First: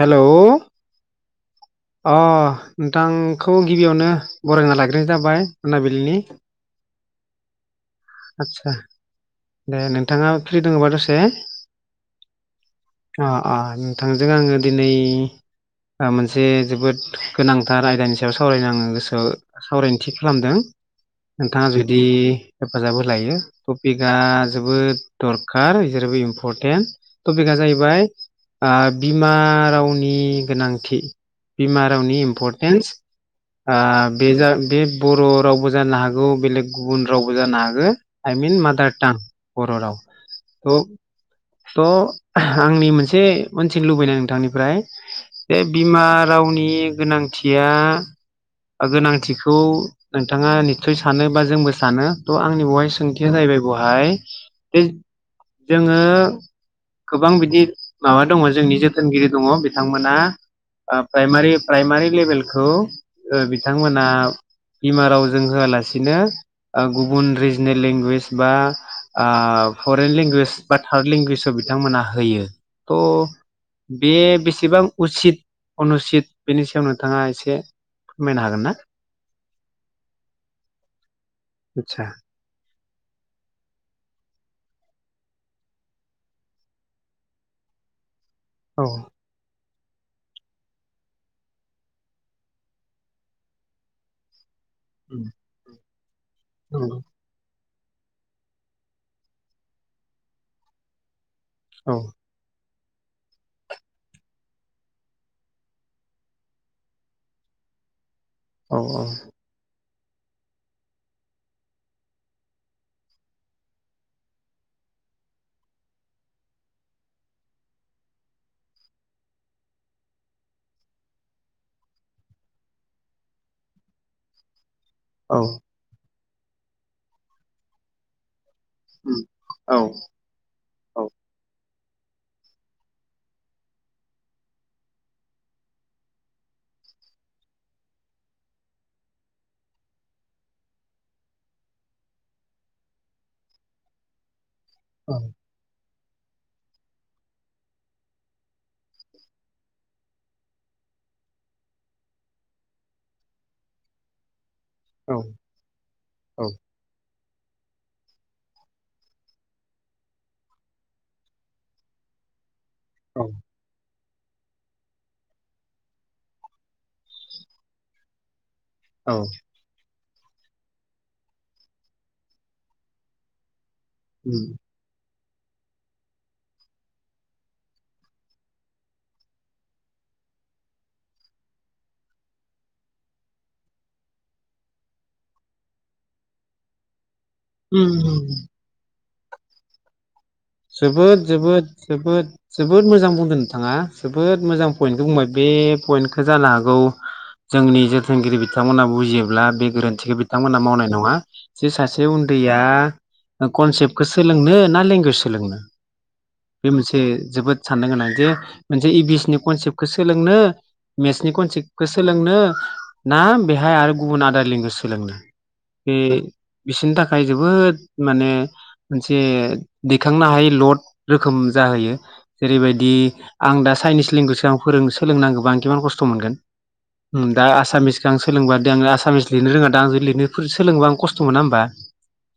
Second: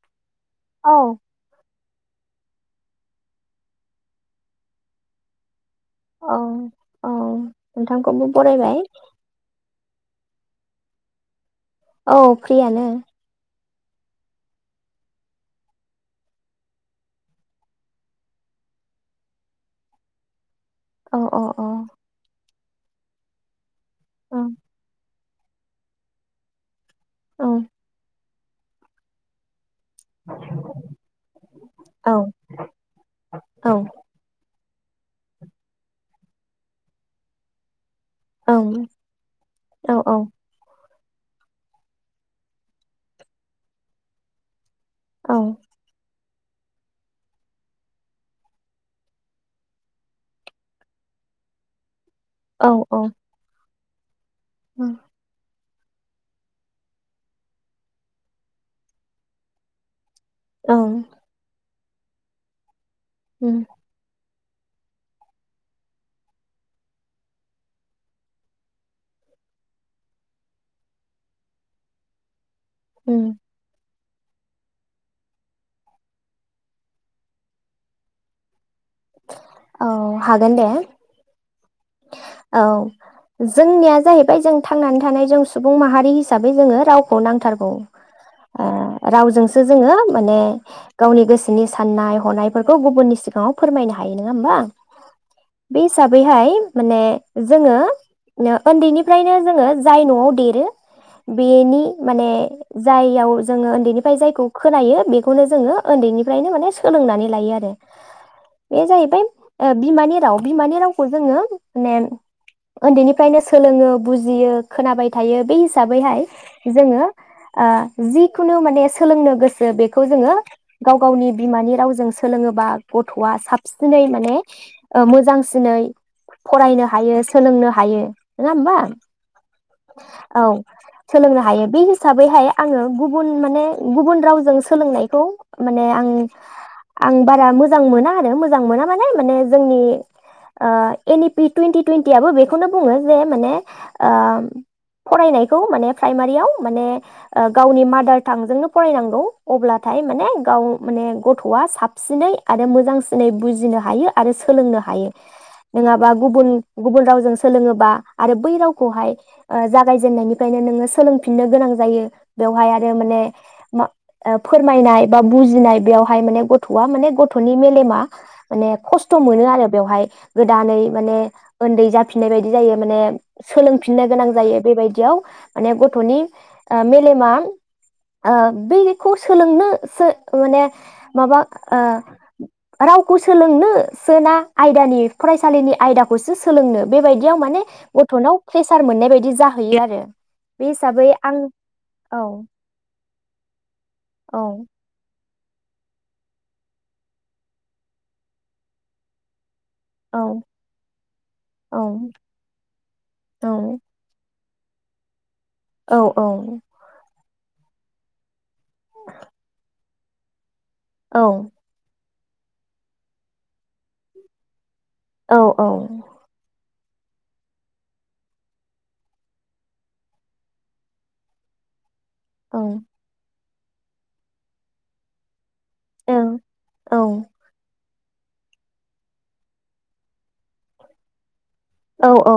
Hello. औ। अ नोंथांखौ गिबियावनो बरायना लाग्रोनाय जाबाय मोनाबिलिनि। औ औ नोंथांखौबो आदसा बरायबाय। दे नोंथाङा फ्रि दोङोबा दसे औ। फ्रियानो अ अ। नोंथांजों आङो दिनै ओ मोनसे जोबोद गोनांथार आयदानि सायाव सावरायनो आङो गोसोआव सावरायनो थि खालामदों। औ औ औ नोंथाङा जुदि हेफाजाब होलायो। टपिकआ औ जोबोद दरखार जेरैबो इम्परटेन्ट। औ टपिकआ जाहै बाय ओ बिमा राव नि गोनांथि बिमा औ रावनि इम्परटेन्स औ ओ बे जा बे बर' रावबो जानो हागौ बेलेग गुबुन रावबो जानो हागो आइ औ मिन मादारटां बर' राव। औ थ' थ' आंनि मोनसे मोन्थिनो लुबैनाय नोंथांनिफ्राय औ ए बिमार रावनि गोनांथिया गोनांथिखौ नोंथाङा निस्सय सानो बा जोंबो सानो त' आंनि औ बहाय औ सोंथिया जाहैबाय दहाय दे जोङो गोबां बिदि माबा दङ जोंनि जोथोनगिरि दङ बिथांमोना ओ प्राइमारि प्राइमारि लेभेलखौ ओ उम बिथांमोना बिमा रावजों होआलासिनो गुबुन रिजनेल लेंगुवेज बा फरेन लेंगुवेज बा थार्ड लेंगुवेजाव बिथ बिथांमोना होयो उम त' बे बेसेबां उसित अनुसित बेनि सायाव नोंथाङा एसे फोरमायनो हागोन ना? औ हागोन दे आतसा औ जोंनिया जाहैबाय जों थांनानै थानाय जों सुबुं माहारि हिसाबै जोङो रावखौ नांथारगौ ओ औ रावजोंसो जोङो माने गावनि गोसोनि साननाय हनायफोरखौ गुबुननि सिगाङाव फोरमायनो हायो नङा होमबा नंगौ बे हिसाबैहाय माने जोङो उन्दैनिफ्रायनो जोङो जाय न'आव देरो बेनि औ माने जाययाव जोङो उन्दैनिफ्राय जायखौ खोनायो बेखौनो जोङो उन्दैनिफ्रायनो माने सोलोंनानै लायो आरो औ बे जाहैबाय बिमानि राव बिमानि रावखौ जोङो। माने उन्दैनिफ्रायनो सोलोङो बुजियो खोनाबाय थायो बे हिसाबैहाय जोङो ओ जिखुनु माने सोलोंनो गोसो बेखौ जोङो गाव गावनि बिमानि रावजों सोलोङोबा गथ'आ साबसिनै माने ओ औ मोजांसिनै फरायनो हायो सोलोंनो हायो नङा होमबा औ औ औ सोलोंनो हायो बे हिसाबैहाय आङो गुबुन माने गुबुन रावजों सोलोंनायखौ माने आं आं बारा मोजां मोना आरो मोजां मोना माने माने जोंनि ओ एन इ पि टुइन्टि टुइन्टियाबो बेखौनो बुङो जे माने ओ फरायनायखौ माने प्राइमारियाव माने ओ गावनि मादार टांजोंनो फरायनांगौ अब्लाथाय माने गाव माने गथ'आ साबसिनै आरो मोजांसिनै बुजिनो हायो आरो सोलोंनो हायो। औ नंङाबा गुबन गुबन रावजों सोलोङोबा आरो बै रावखौहाय ओ जागायजेननायनिफ्रायनो नोङो सोलोंफिननो गोनां जायो बेवहाय आ यो माने मा ओ फोरमायनाय बा बुजिनाय बेवहाय माने गथ'आ माने गथ'नि मेलेमा माने औ खस्थ' मोनो आरो बेवहाय। गोदानै माने ओन्दै जाफिननाय बायदि जायो माने सोलों फिननो गोनां जायो बेबायदियाव माने गथ'नि ओ मेलेमा ओ बैखौ सोलोंनोसो माने माबा ओ रावखौ सोलोंनो सोना आयदानि फरायसालिनि आयदाखौसो सोलोंनो बेबायदि याव माने औ गथ'नाव प्रेसार मोननाय बायदि बिदि जाहैयो आरो। बे हिसाबै जोबोद आं जोबोद जोबोद औ जोबोद मोजां बुंदों नोंथाङा जोबोद औ मोजां पइेन्टखौ बुंबाय बे पइन्टखो जानो हागौ जोंनि जोथोनगिरि बिथांमोना बुजियोब्ला बे गोरोन्थिखौ औ बिथांमोना मावनाय नङा जे सासे औ उन्दैया औ कनसेप्टखौ सोलोंनो ना लेंगुवेज सोलोंनो औ औ बे मोनसे जोबोद साननो गोनां जे मोनसे ए बि सि नि कनसेप्ट खो सोलों नों मेटस नि कनसेभखो सोलोंनो ना बेहाय आरो गुबुन आदार लेंगुवेज औ [unintelligible] बे बिसोरनि थाखाय जोबोद माने मोनसे दैखांनो हायै लड रोखोम जाहैयो। जेरैबायदि आं दा चाइनिस लेंगुवेज आव फोरों सोलों नांगौबा आं इमान कस्त' मोनगोन उम दा आसामिस दा आं सोलोंबा दा आङो आसामिस लिरनो रोङा दा आं जुदि लिरनोफोर सोलोङोबा आं कस्त'मोना होंनबा? औ औ।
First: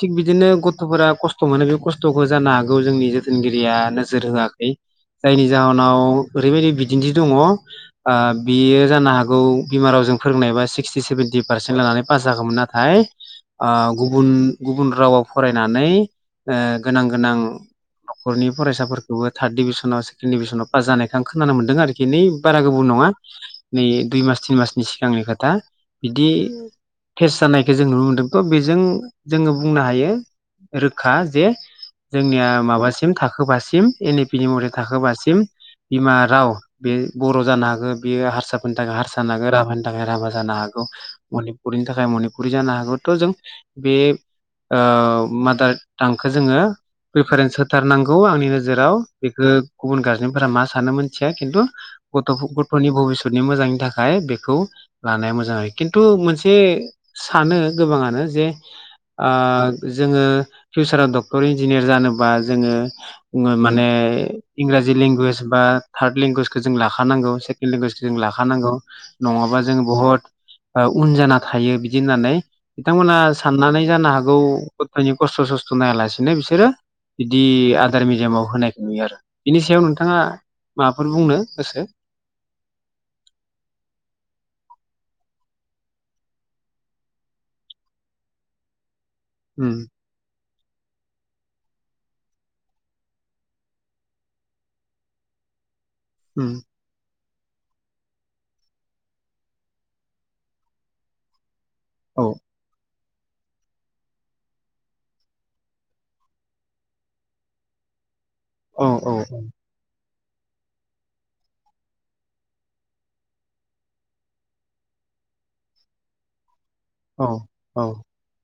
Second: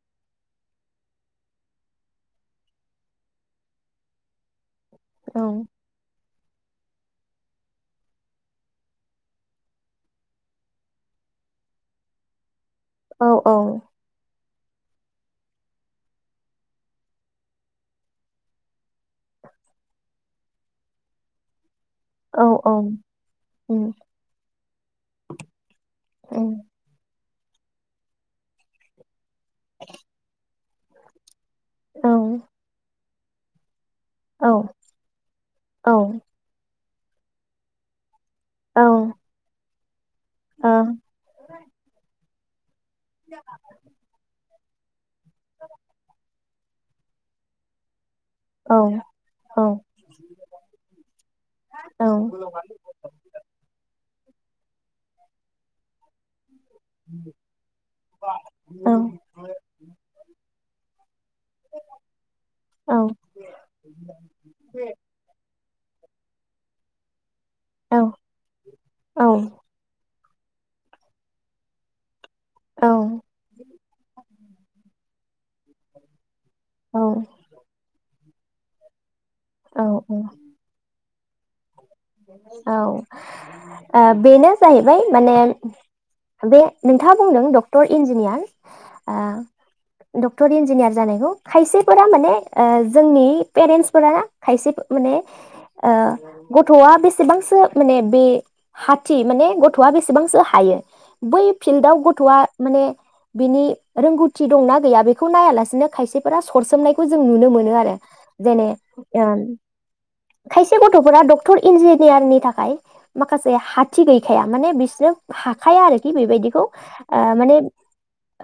थिग बिदिनो गथ'फोरा खस्थ' कस्त' मोनो बे कस्त'खौ जानो हागौ जोंनि जोथोनगिरिआ नोजोर होआखै। जायनि ओं जाउनाव ओरैबायदि बिदिन्थि दङ'आ ओ बियो जानो हागौ बिमा रावजों फोरोंनायबा सिक्सटि सेभेन्टि पारसेन्ट लानानै पास जागौमोन आरो। थाय आ गुबुन गुबुन रावाव फरायनानै ओ गोनां गोनां न'खरनि फरायसाफोरखौबो थार्ड डिभिसनाव सेकेणड डिभिसनाव पास जानायखौ आं खोनानो मोनदों आरो खि औ बारा गोबाव नङा नै उम दुइ मास तिन मासनि सिगांनि खोथा बिदि उम टेस्ट जानायखौ जों नुनो मोन्दों बा बेजों जों बुंनो हाथों रो खा जे ओं जोंनिया माबासिम नों थाखोबासिम [unintelligible] नि औ उनाव थाखो बा सिम औ बिमख राव बे बर' जानो हागो बेयो हारसाफोरनि ओ औ थाखाय हारसा ना गोरामोन [unintelligible] जानो हागौ मनिफुरनि जाकर मनिफु फुरि जानो हागौ थ' जों बे ओ माद्राद खौ जोङो रिपारेन्स होथारनांगौ आंनि औ नोजोराव बेखौ औ गुबुन गारजेनफोरा मा सानो मोनथिया खिन्थु औ गथ' गथ'नि भबितनि मोजांनि थाखाय बे खौ लानाया मोजां आरो किन्थु मोनसे एसे सानो गोबाङानो जे ओ जोङो रा डक्टर इन्जिनियार जानोबा जोङो माने इंराजि लेंगुवेज बा थार्द लेंगुवेजखौ जों लाखानांगौ लेंगुवेजखौ जों लाखानांगौ नङाबा जों बहाबा ओ उन जाना थायो बिदि होननानै बिथांमोना साननानै जानो हागौ गथ'नि खस्थ' सस्थ' होआ लासिनो बिसोरो औ बिदि आदार बिजाबाव होनायखौ नुयो आरो बिनि सायाव औ नोंथाङा औ मा बाबेफोर बुंनो गोसो? औ ओ बेनो जाहैबाय माने बे नोंथाङा बुंदों डक्टर इन्जिनियार ओम टर इन्जिनियार जानायखौ खायसेफोरा माने ओ जोंनि पेरेन्टसफोरा खायसे माने ओ उम ग बेसेबांसो माने बे हाथि माने गथ'आ बेसेबांसो हायो बै। फिल्डआव औ गथ'आ माने। बिनि रोंगौथि दंना गैया बेखौ नायालासिनो खायसेफोरा सरसोमनायखौ जों नुनो मोनो आरो। जेने औ औ ओम। खायसे गथ'फोरा। टर इन्जिनियारनि थाखाय माखासे हाथि गैखाया माने बिसोरो हाखाया आरोखि बेबायदिखौ। ओ औ माने औ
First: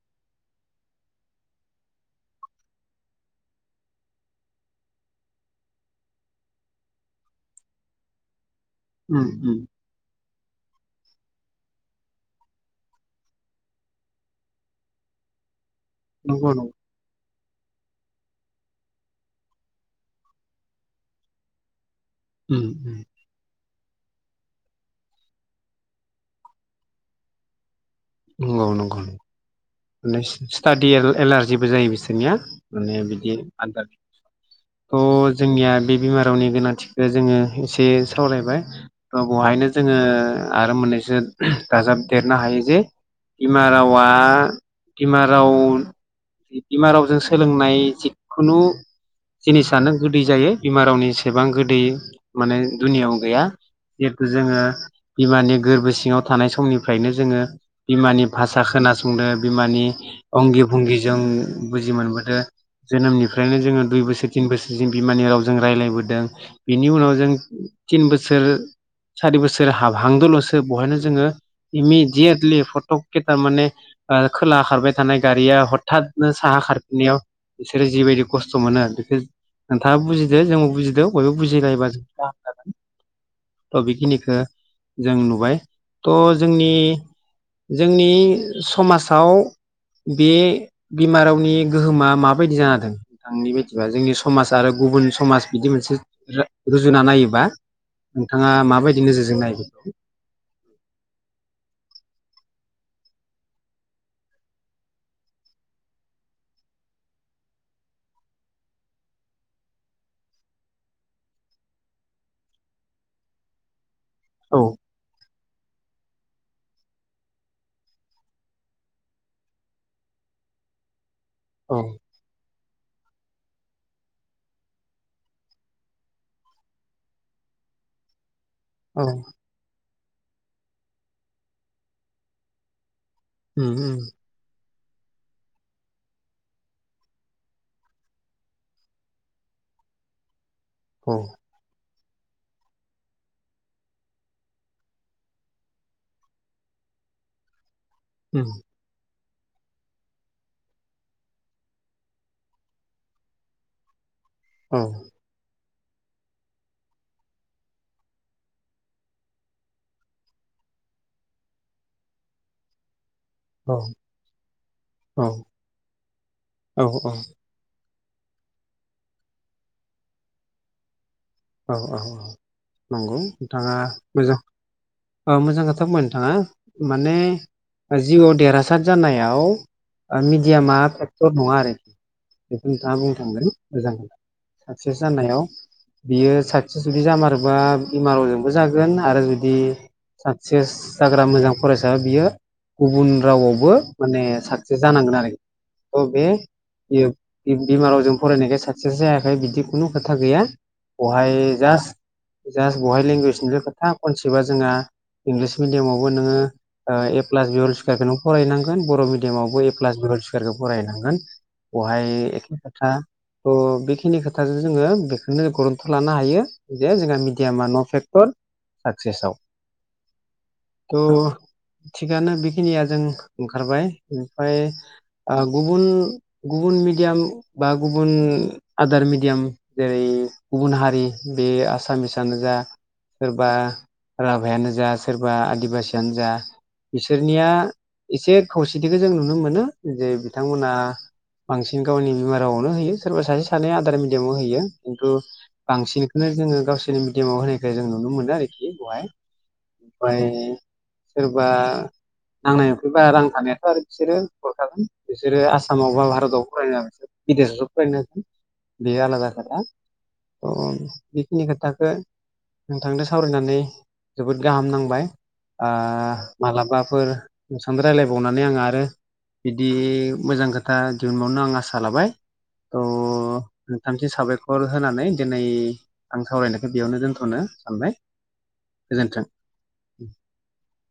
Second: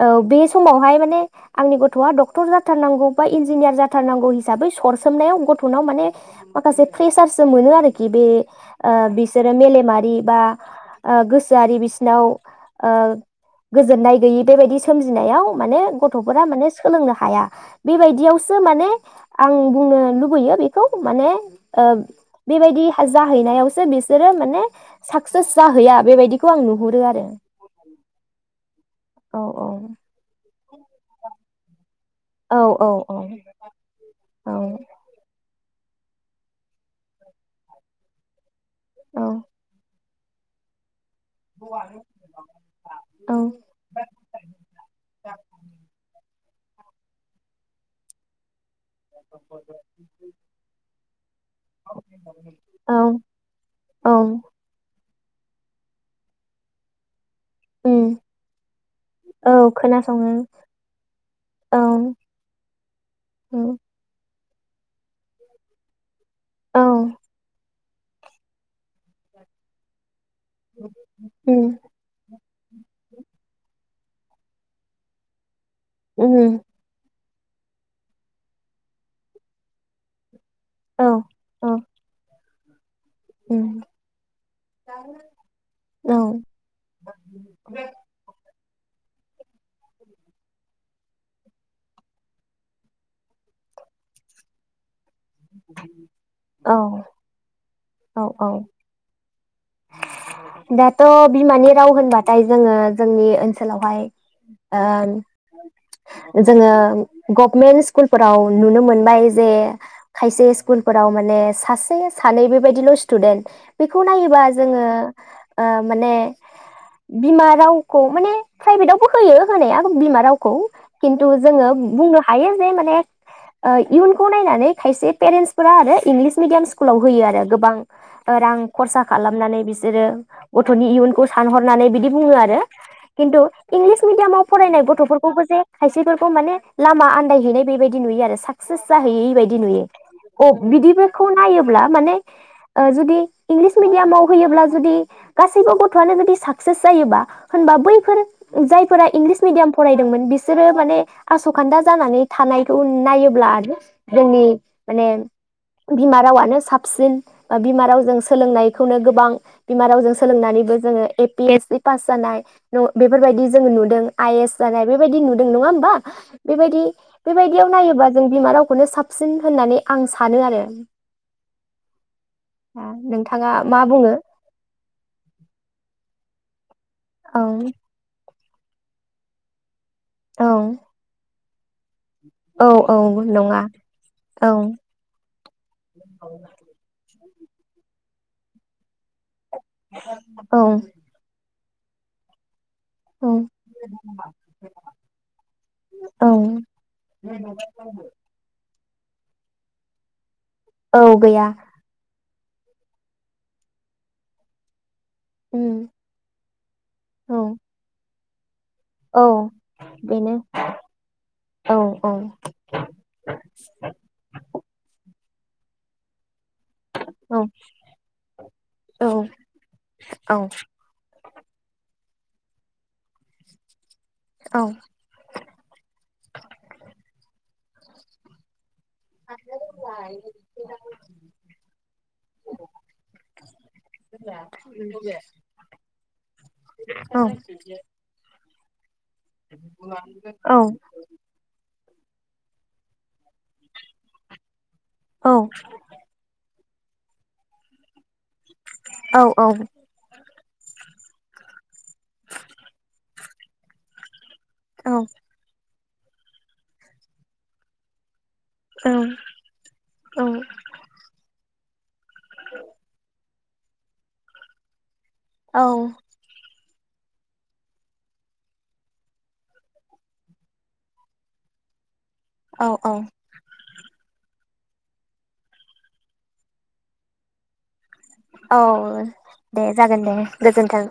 औ। बे समावहाय माने आंनि गथ'आ डक्टर जाथारनांगौ बा इन्जिनियार जाथारनांगौ हिसाबै सरसोमनायाव गथ'नाव माने माखासे प्रेसारसो मोनो आरो। [unintelligible] ओ उम बिसोरो उम मेलेमारि बा। ओ गोसोआरि बिसिनाव ओ गोजोननाय गैयि बेबायदि सोमजिनायाव माने। गथ'फोरा नंगौ नंगौ माने सोलोंनो हाया। बेबायदियावसो माने आं बुंनो लुबैयो बेखौ माने ओ उम उम। हैैनायावसो बिसोरो माने साक्सेस जाहैया बेबायदिखौ आं नुहुरो आरो। गावनो गावनो। औ औ [unintelligible] स्टादि एला-एलारजिबो जायो बिसोर। औ [unintelligible] औ औ बे बिमा रावनि गोनांथिखौ जोङो एसे सावरायबाय। औ बेवहायनो जोङो। आरो मोनैसो। दाजाब देरनो हायो जे बिमा रावा। बिमा राव बिमा रावजों सोलोंनाय जिखुनु। जिनिसानो गोदै जायो बिमा रावनि एसेबां गोदै माने औ दुनिआव गैया औ जिहेथु जोङो। बिमानि गोरबो सिङाव थानाय समनिफ्रायनो जोङो। उम बिमानि भासा खोनासंदों। औ बिमानि खोनासङो अंगि भंगि जों औ बुजि मोनबोदों जोनोमनिफ्रायनो औ जोङो दुइ बोसोर। तिन बोसोरसिम बिमानि रावजों रायलायबोदों। औ बेनि उनाव जों तिन बोसोर सारि बोसोर हाबहां दों लसो। सो बहायनो जोङो उम इमिदियेटलि फटक खेटा माने। ओ खोला खारबाय थानाय गारिया हथ थादनो साहा उम खारफिनायाव बिसोरो जिबायदि खस्थ मोनो बेखौ नोंथाङा बुजि जे जोंबो औ बुजिदों बयबो बुजिलायोबा [unintelligible] [unintelligible] थ उम बेखिनिखौ जों नुबाय थ औ जोंनि जोंनि समाजाव बे बिमा रावनि गोहोमा माबायदि जाना दं नोंथांनि बायदिबा जोंनि समाज आरो गुबुन समाज बिदि मोनसे औ रुजुना नायोबा औ नोंथाङा औ माबायदि नोजोर जों नायो दाथ' बिमानि राव होनबाथाय जोंयो जोंनि ओनसोलावहाइ ओ जोंङो गबमेनथ सिखुलफोराव नुनो मोनाय जोंङो खायसे सिखुलफोरावहाइ सांसे सानै सिथुदेन्थ बेखौ नायङोबा औ जोंङो ओ माने बिमा रावखौ माने प्राइभेटावबो होयो होनाया बिमा रावखौ खिन्थु जोंङो औ बुंनो हायो जे माने ओ इयुनखौ नायनानै खायसे पेरेन्टसफोरा आरो इंलिस मिडियाम स्कुलाव होयो आरो गोबां रां औ खरसा खालाम [unintelligible] बिसोरो गथनि इयुनखौ सानहरनानै बिदि बुंङो आरो खिन्थु उम उम इंलिस मिडिमाव फरायनाय गथ गथफोरखौबो जे खायसेफोरखौ माने लामा आन्दायहैनाय बेबायदि नुयो आरो साक्सेस जाहैयै बायदि नुयो अ औ बिदिफोरखौ नायोब्ला माने ओ जुदि इंलिस मिडियामाव हैयोब्ला गासैबो गद्यांशों जुदि सागसेस जायोब्ला होनबा बै फोर उम जायफोरा इंलिस इंलिस मिडियाम फरायदोंमोन बिसोरो माने आसखान्दा जानानै थानायखौ नायोब्ला आरो जोंनि औ माने बिमा रावानो साबसिन बा बिमा रावजों सोलोंनायखौनो गो गोबां बिमा रावजों सोलोंनानैबो जोंङो A P S C pass जानाय बेफोरबायदि जोंङो औ नुदों आइ एस जानाय बेबायदि नुदों नंङा होनबा बेबायदि औ बेबायदियाव नायोबा जों बिमा रावखौनो साबसिन होननानै आं सानो आरो औ औ नंगौ नोंथाङा नोंथांङा मा बुङो मोजां ओ खोथा बुंबाय नोंथांङा [inaudible] माने औ जिवा देरहासार जानायाव ओ औ मिडियामआ भेगतर नङा आरो [inaudible] बेखौ औ नोंथांङा बुंनो औ थांगोन नङा मोजां औ साक्सेस जानायाव बियो साक्सेस जुदि जामारो ओ बिमारावजोंबो जागोन आरो जुदि दि औ साक्सेस जाग्रा मोजां फरायसा बियो गुबुन औ रावावबो माने साक्सेस जानांगोन आरोखि थ औ बे बिमा रावजों फरायनायखाय सा बि जायाखै बिदि खुनु खोथा गैया। औ गैया बहाय जास जास्ट बहाय लेंगुवेजनिल' खोथा खनसेबा जोंहा इंलिस उम मिडियामावबो नोङो ए औ प्लास बि हल सुखियारखोनो फरायनां गोन बर' औ मिदियाम आवबो ए प्लास बि हल बेनो सुखियारखौ फरायनांगोन औ बहाय औ एखे खोथा थ बेखिनि खोथाजो जोङो बे नो लानो हायो। बिदिया जोंना औ मिडियामा न' फेक्टर औ साक्सेसआव औ थ'। थिगानो बेखिनिया जों ओंखारबाय। ओमफ्राय आ गुबुन गुबुन मेडियाम बा गुबुन आदार मिडियाम जेरै गुबुन हारि बे आसामिसानो जा सोरबा राभायानो जा सोरबा आदिबासियानो जा औ बिसोरनिया एसे बे खौसे थिखो जों नुनो मोनो जे औ बिथांमोना बांसिन गावनि बिमा रावावनो होयो सोरबा सासे सानै आदार मिडियामाव होयो। औ बांसिनखौनो जोङो गावसो नि मिडयामाव होनायखो जों नुनो मोनो। आरोखि बहाय औ औ ओमफ्राय सोरबा नांनायनि बारा रां थानायाथ' आरो। बिसोरो हरखागोन औ बिसोरो आ [inaudible] औ बे आलादा ना। औ अ बेखिनि खोथाखो नोंथांजो सा। सावरायनानै जोबोद गाहाम नांबाय। आ औ मालाबा। फोर रायलायबावनानै आं आरो बिदि मोजां खोथा दिहुनबावनो आं आसा लाबाय। औ अ औ नोंथां साबाय होनानै दोनै आं सावरायनायखो बेयावनो दोनथ'नो सानबाय। औ गोजोन्थों दे जागोन दे गोजोन्थों।